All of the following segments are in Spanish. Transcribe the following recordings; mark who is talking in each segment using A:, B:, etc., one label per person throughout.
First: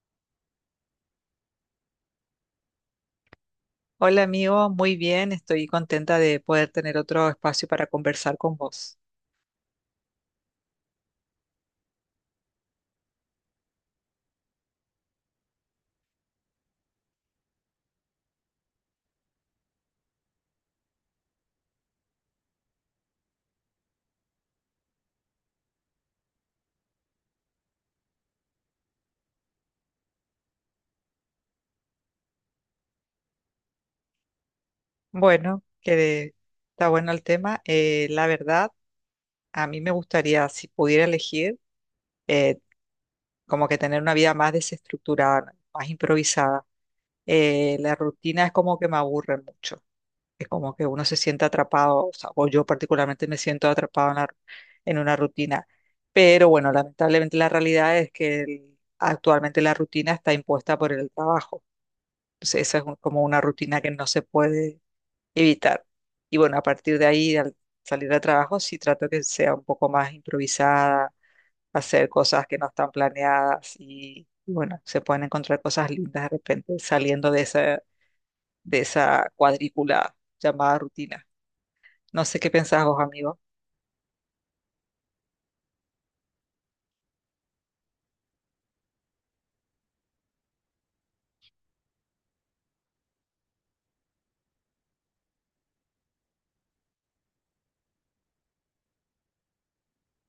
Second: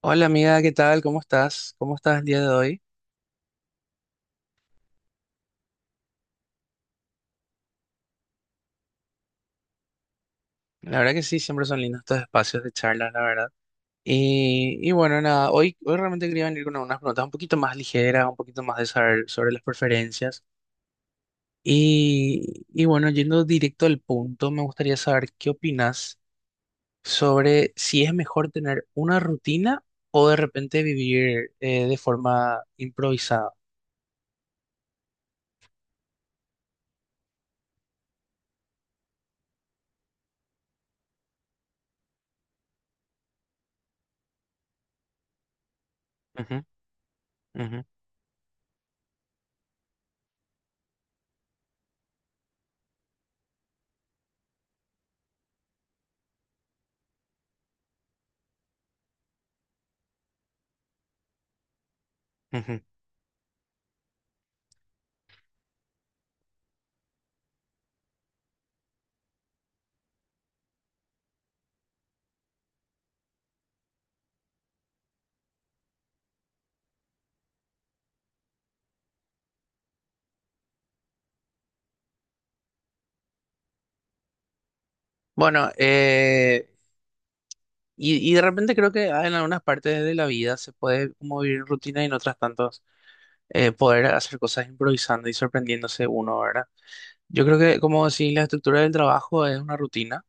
A: Hola amiga, ¿qué tal? ¿Cómo estás? ¿Cómo estás el día de hoy?
B: Hola amigo, muy bien, estoy contenta de poder tener otro espacio para conversar con vos.
A: La verdad que sí, siempre son lindos estos espacios de charla, la verdad. Y bueno, nada, hoy realmente quería venir con unas preguntas un poquito más ligeras, un poquito más de saber sobre las preferencias. Y bueno, yendo directo al punto, me gustaría saber qué opinas sobre si es mejor tener una rutina o de repente vivir de forma improvisada.
B: Bueno, que está bueno el tema. La verdad, a mí me gustaría, si pudiera elegir, eh, como que tener una vida más desestructurada, más
A: Ujú,
B: improvisada. Eh,
A: ujú,
B: la rutina es como que me aburre mucho, es como que uno se siente atrapado, o sea, o yo particularmente me siento atrapado en en una rutina. Pero bueno, lamentablemente la realidad es que actualmente la rutina está impuesta por el trabajo. Entonces, esa
A: ujú.
B: es como una rutina que no se puede evitar. Y bueno, a partir de ahí, al salir de trabajo, sí trato que sea un poco más improvisada, hacer cosas que no están planeadas y bueno, se pueden encontrar cosas lindas de repente saliendo de esa cuadrícula llamada rutina. No sé qué pensás vos, amigo.
A: Bueno, y de repente creo que en algunas partes de la vida se puede como vivir en rutina y en otras tantos poder hacer cosas improvisando y sorprendiéndose uno, ¿verdad? Yo creo que, como decís, la estructura del trabajo es una rutina,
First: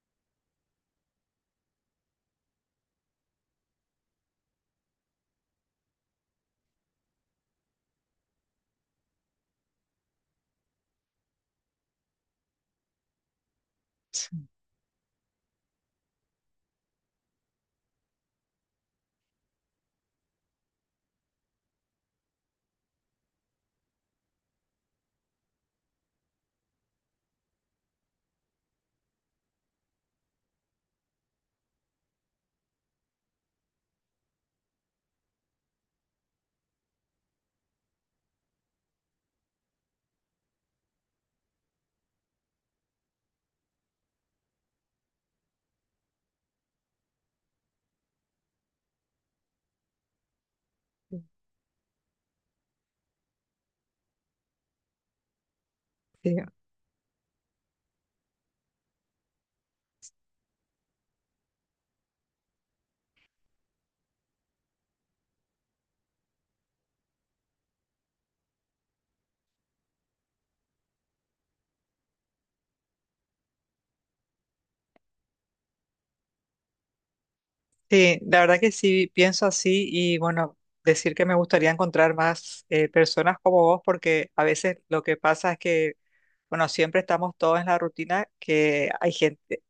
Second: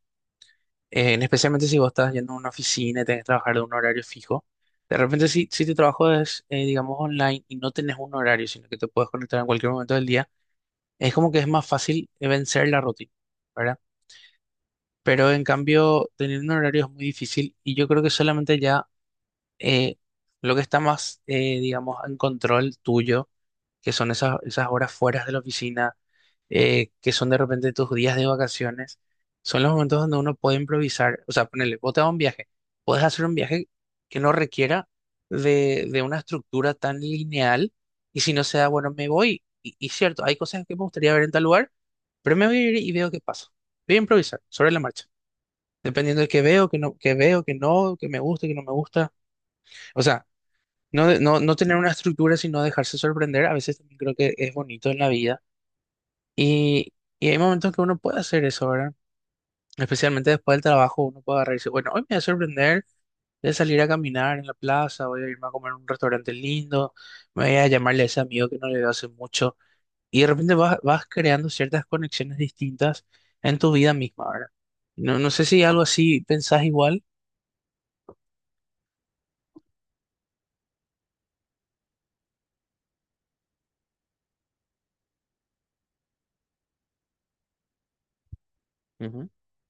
A: en especialmente si vos estás yendo a una oficina y tenés que trabajar de un horario fijo. De repente si tu trabajo es, digamos, online y no tenés un horario, sino que te puedes conectar en cualquier momento del día, es como que es más fácil vencer la rutina, ¿verdad?
B: Sí,
A: Pero en cambio, tener un horario es muy difícil y yo creo que solamente ya eh, lo que está más, digamos, en control tuyo, que son esas horas fuera de la oficina, que son de repente tus días de vacaciones, son los momentos donde uno puede improvisar, o sea, ponele, vos te vas a un viaje, puedes hacer un viaje que no requiera de una estructura tan lineal, y si no se da, bueno, me voy, y cierto, hay cosas que me gustaría ver en tal lugar, pero me voy a ir y veo qué pasa. Voy a improvisar sobre la marcha. Dependiendo de qué veo, que no, que veo, que no, que me gusta, que no me gusta. O sea, no, no tener una estructura, sino dejarse sorprender, a veces también creo que es bonito en la vida.
B: sí,
A: Y, y hay momentos que uno puede hacer eso, ¿verdad? Especialmente después del trabajo, uno puede agarrar y decir, bueno, hoy me voy a sorprender, voy a salir a caminar en la plaza, voy a irme a comer a un restaurante lindo, me voy a llamarle a ese amigo que no le veo hace mucho. Y de repente vas creando ciertas conexiones distintas en tu vida misma, ¿verdad? No, no sé si algo así pensás igual.
B: sí, la verdad que sí pienso así y bueno, decir que me gustaría encontrar más personas como vos porque a veces lo que pasa es que bueno, siempre estamos todos en la rutina que hay
A: Ujú,
B: gente,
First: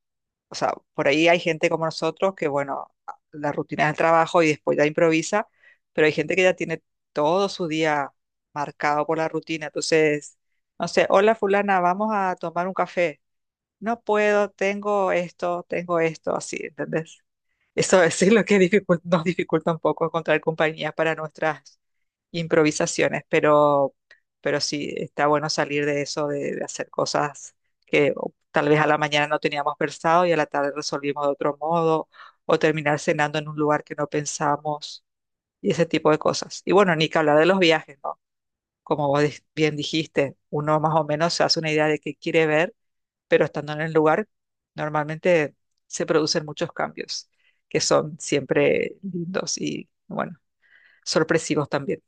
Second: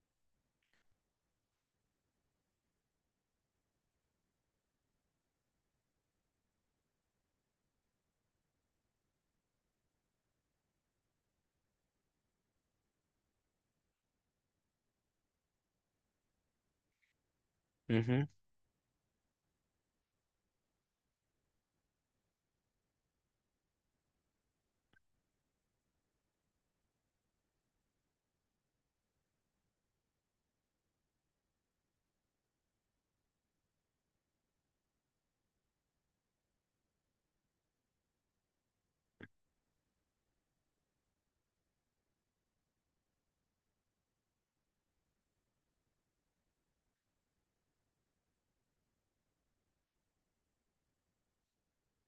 B: o sea, por ahí hay gente como nosotros que, bueno, la rutina es el trabajo y después ya improvisa, pero hay gente que ya tiene todo su día marcado por la rutina. Entonces, no sé, hola fulana, vamos a tomar un café. No puedo, tengo esto, así, ¿entendés? Eso
A: ujú.
B: es lo que nos dificulta un poco encontrar compañía para nuestras improvisaciones, pero sí, está bueno salir de eso, de hacer cosas que o, tal vez a la mañana no teníamos pensado y a la tarde resolvimos de otro modo, o terminar cenando en un lugar que no pensamos, y ese tipo de cosas. Y bueno, ni que hablar de los viajes, ¿no? Como vos bien dijiste, uno más o menos se hace una idea de qué quiere ver pero estando en el lugar, normalmente se producen muchos cambios que son siempre lindos y, bueno, sorpresivos también.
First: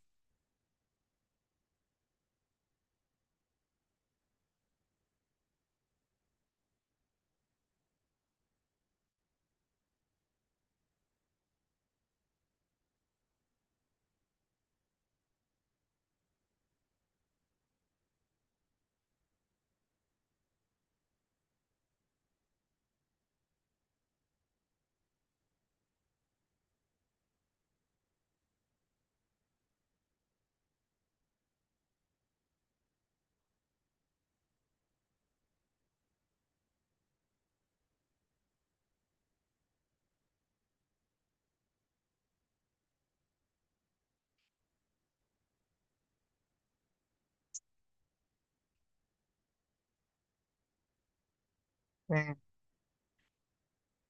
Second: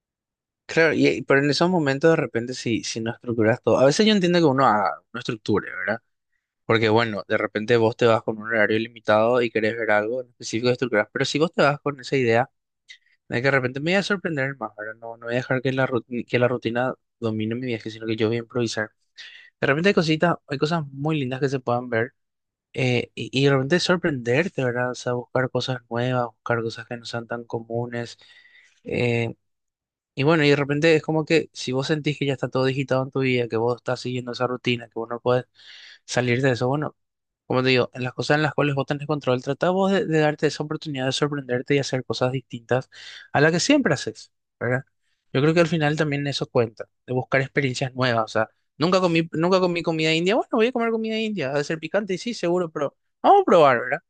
A: Claro, pero en esos momentos de repente si no estructuras todo, a veces yo entiendo que uno estructure, ¿verdad? Porque bueno, de repente vos te vas con un horario limitado y querés ver algo en específico de estructuras, pero si vos te vas con esa idea de que de repente me voy a sorprender más, ¿verdad? No, no voy a dejar que que la rutina domine mi viaje, sino que yo voy a improvisar. De repente hay cositas, hay cosas muy lindas que se puedan ver y de repente sorprenderte, ¿verdad? O sea, buscar cosas nuevas, buscar cosas que no sean tan comunes. eh, y bueno, y de repente es como que si vos sentís que ya está todo digitado en tu vida, que vos estás siguiendo esa rutina, que vos no puedes salir de eso, bueno, como te digo, en las cosas en las cuales vos tenés control, tratá vos de darte esa oportunidad de sorprenderte y hacer cosas distintas a las que siempre haces, ¿verdad? Yo creo que al final también eso cuenta, de buscar experiencias nuevas, o sea, nunca comí comida india, bueno, voy a comer comida india, ha de ser picante, y sí,
B: Eh,
A: seguro, pero vamos a probar, ¿verdad?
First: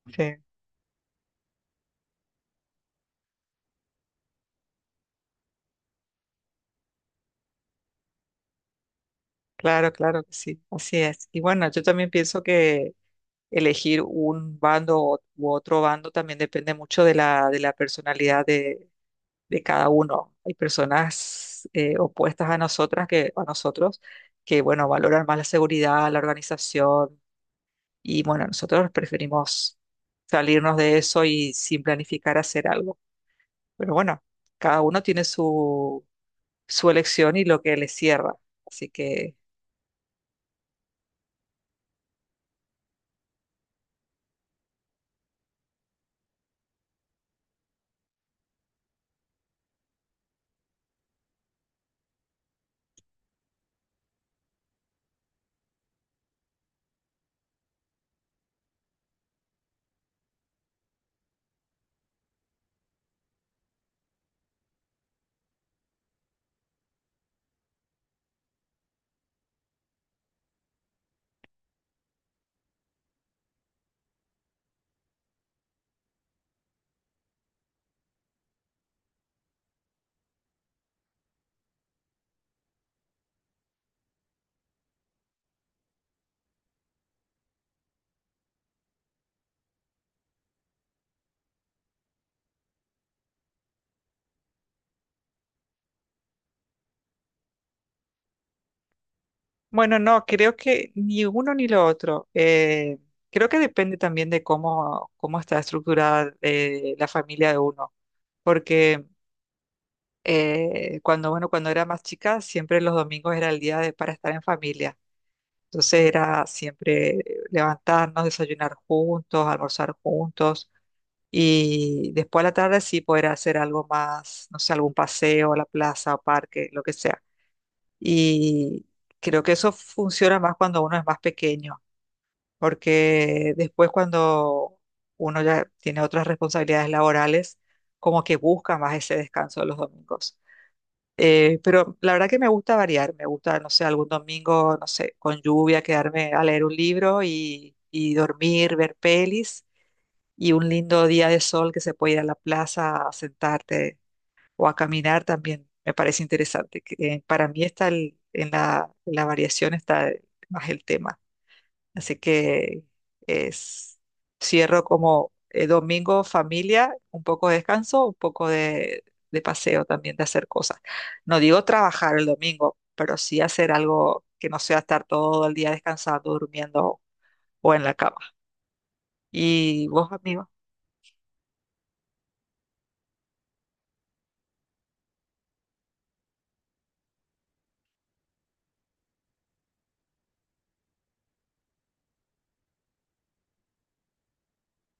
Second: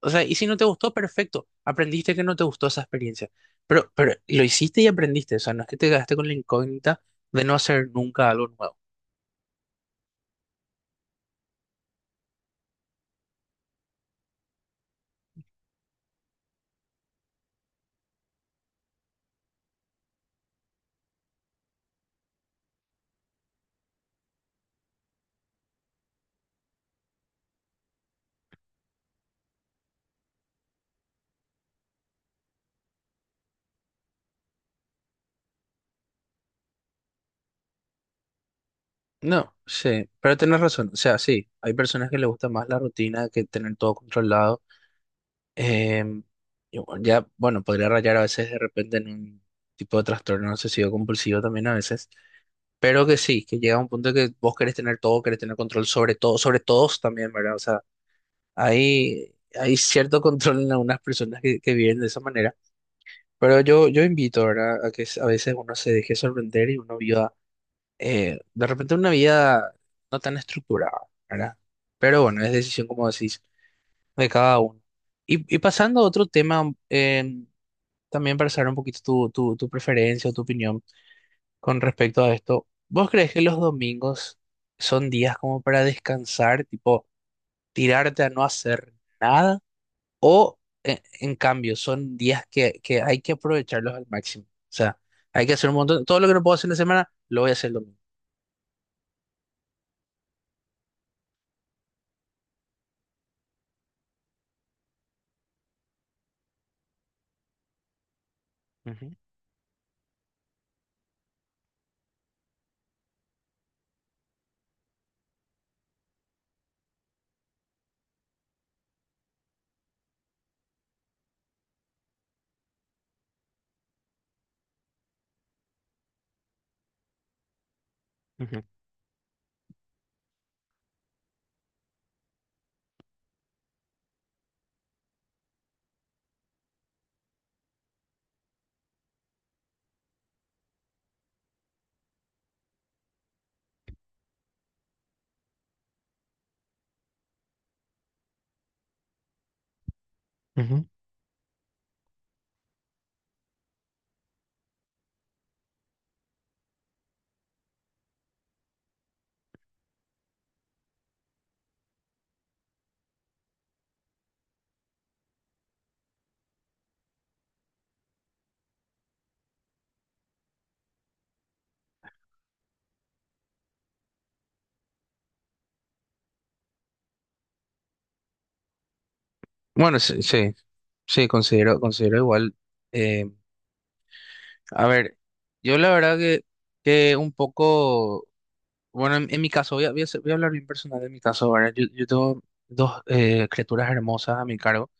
A: O sea, y
B: Sí,
A: si no te gustó, perfecto. Aprendiste que no te gustó esa experiencia. Pero lo hiciste y aprendiste. O sea, no es que te quedaste con la incógnita de no hacer nunca algo nuevo.
B: claro, claro que sí, así es. Y bueno, yo también pienso que elegir un bando u otro bando también depende mucho de la personalidad de cada uno. Hay personas opuestas a nosotras que, a nosotros que, bueno, valoran más la seguridad, la organización, y bueno, nosotros preferimos salirnos de eso y sin planificar hacer algo. Pero bueno, cada uno tiene su, su elección y lo que le cierra. Así que,
A: No, sí, pero tenés razón. O sea, sí, hay personas que les gusta más la rutina que tener todo controlado. Em, y bueno, ya, bueno, podría rayar a veces de repente en un tipo de trastorno obsesivo compulsivo también a veces. Pero que sí, que llega un punto que vos querés tener todo, querés tener control sobre todo, sobre todos también, ¿verdad? O sea, hay cierto control en algunas personas que viven de esa manera, pero yo invito, ¿verdad? A que a veces uno se deje sorprender y uno viva, de repente una vida no tan estructurada, ¿verdad? Pero bueno, es decisión, como decís, de cada uno. Y pasando a otro tema, también para saber un poquito tu, tu preferencia o tu opinión con respecto a esto, ¿vos crees que los domingos son días como para descansar, tipo tirarte a no hacer nada? O en cambio, son días que, hay que aprovecharlos al máximo. O sea, hay que hacer un montón. Todo lo que no puedo hacer en la semana, lo voy a hacer el domingo.
B: bueno, no, creo que ni uno ni lo otro. Creo que depende también de cómo, cómo está estructurada la familia de uno. Porque
A: Ujú,
B: cuando, bueno, cuando era más chica, siempre los domingos era el día de, para estar en familia. Entonces era siempre levantarnos, desayunar juntos, almorzar juntos. Y después a la tarde sí poder hacer algo más, no sé, algún paseo a la plaza o parque, lo que sea.
A: ujú,
B: Y creo que eso funciona más cuando uno es más pequeño, porque después cuando uno ya tiene otras responsabilidades laborales, como que busca más ese descanso de los domingos. Pero la verdad que me gusta variar, me gusta, no sé, algún domingo, no sé, con lluvia, quedarme a leer un libro y dormir, ver pelis y un
A: ujú.
B: lindo día de sol que se puede ir a la plaza a sentarte o a caminar también me parece interesante. Que, para mí está en la variación está más el tema. Así que es, cierro como domingo familia, un poco de descanso, un poco de paseo también, de hacer cosas. No digo trabajar el domingo, pero sí hacer algo que no sea estar todo el día descansando, durmiendo o en la cama. ¿Y
A: Bueno,
B: vos,
A: sí,
B: amigo?
A: sí, sí, considero igual. eh, a ver, yo la verdad que un poco, bueno, en mi caso, voy a hablar bien personal de mi caso, ¿verdad? Yo tengo dos criaturas hermosas a mi cargo,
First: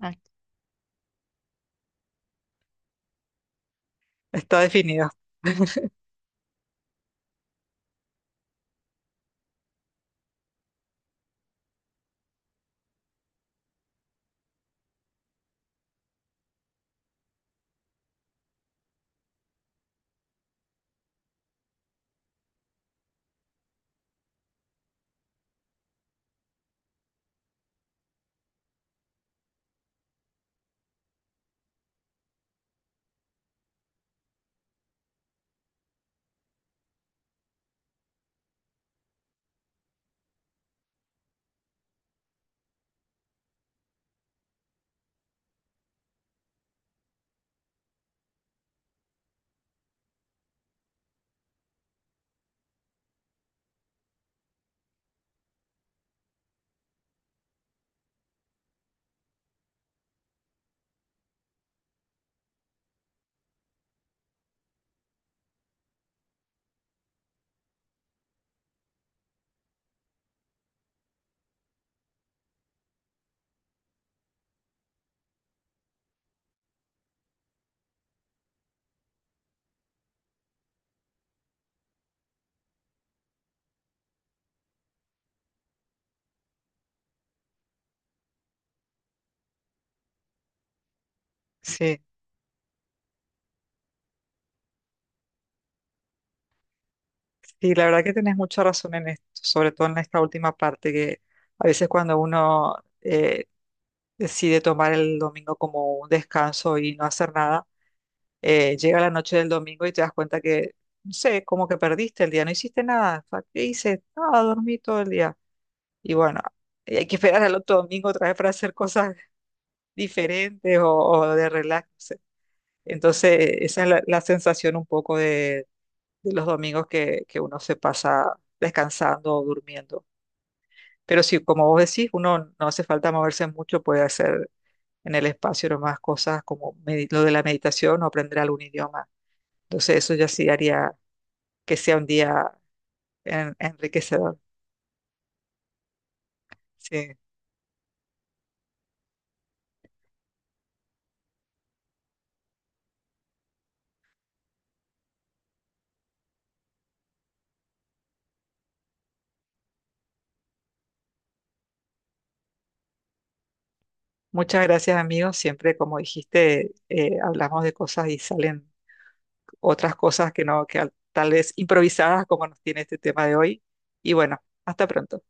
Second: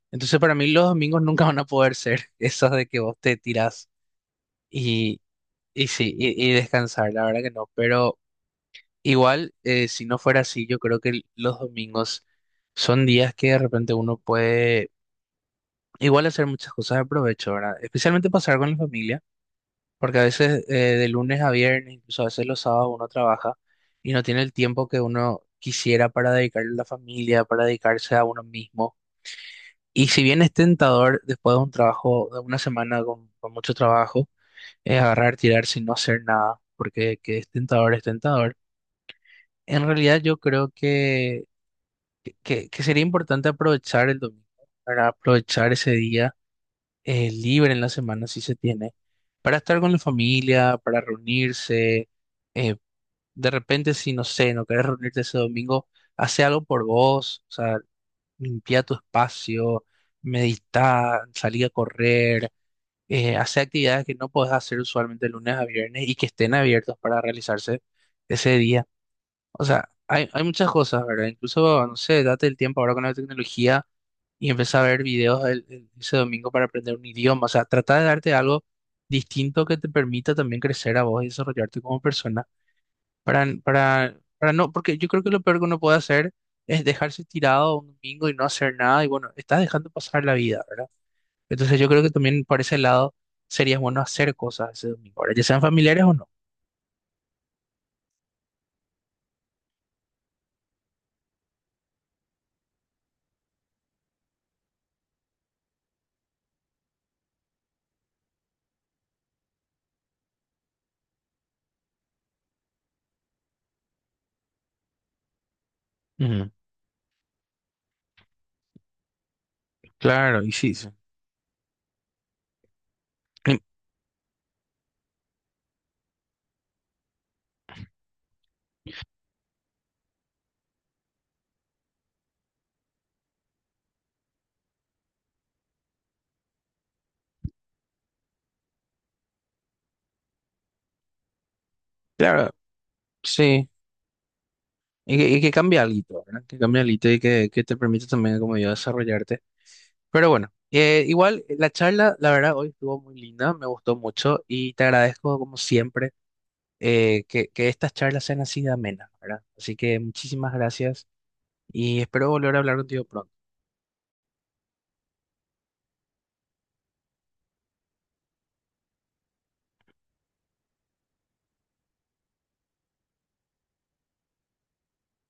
B: Ah.
A: entonces para mí los domingos nunca van a poder ser esas de que vos te tirás.
B: Está definido.
A: Y sí, y descansar, la verdad que no, pero igual, si no fuera así, yo creo que los domingos son días que de repente uno puede igual hacer muchas cosas de provecho, ¿verdad? Especialmente pasar con la familia, porque a veces de lunes a viernes, incluso a veces los sábados uno trabaja y no tiene el tiempo que uno quisiera para dedicarle a la familia, para dedicarse a uno mismo. Y si bien es tentador después de un trabajo, de una semana con mucho trabajo, es agarrar, tirarse y no hacer nada, porque que es tentador, es tentador. En realidad yo creo que sería importante aprovechar el domingo, para aprovechar ese día libre en la semana si se tiene, para estar con la familia, para reunirse. eh, de repente, si no sé, no querés reunirte ese domingo, hace algo por vos, o sea, limpia tu espacio, medita, salí a correr, hace actividades que no podés hacer usualmente lunes a viernes y que estén abiertos para realizarse ese día. O sea, hay muchas cosas, ¿verdad? Incluso, no sé, date el tiempo ahora con la tecnología y empieza a ver videos ese domingo para aprender un idioma. O sea, trata de darte algo distinto que te permita también crecer a vos y desarrollarte como persona. Para no, porque yo creo que lo peor que uno puede hacer es dejarse tirado un domingo y no hacer nada. Y bueno, estás dejando pasar la vida, ¿verdad? Entonces yo
B: Sí.
A: creo que también por ese lado sería bueno hacer cosas ese domingo, ¿verdad? Ya sean familiares o no.
B: Sí, la verdad que tenés mucha razón en esto, sobre todo en esta última parte, que a veces cuando uno eh, decide tomar el domingo como un descanso y no hacer nada, llega la noche del domingo y te das cuenta que, no sé, como que perdiste el día, no hiciste nada. O sea, ¿qué hice? Nada, dormí todo el día. Y bueno,
A: Ujú,
B: y hay que esperar al otro domingo otra vez para hacer cosas
A: claro, y sí,
B: diferentes
A: sí.
B: o de relax. No sé. Entonces,
A: Em,
B: esa es la, la sensación un poco de los domingos que uno se pasa descansando o durmiendo. Pero sí, como vos decís, uno no hace falta moverse mucho, puede hacer en el espacio nomás cosas como lo de la meditación o aprender algún idioma. Entonces eso ya sí haría que sea un
A: Claro,
B: día
A: sí.
B: enriquecedor.
A: Y que cambia algo, ¿verdad? Que cambia algo y
B: Sí.
A: que te permite también, como yo, desarrollarte. Pero bueno, igual la charla, la verdad, hoy estuvo muy linda, me gustó mucho y te agradezco, como siempre, que estas charlas sean así de amenas, ¿verdad? Así que muchísimas gracias y espero volver a hablar contigo pronto.
B: Muchas gracias, amigos. Siempre, como dijiste, hablamos de cosas y salen otras cosas que no, que tal vez improvisadas, como nos tiene este tema de hoy. Y bueno, hasta pronto.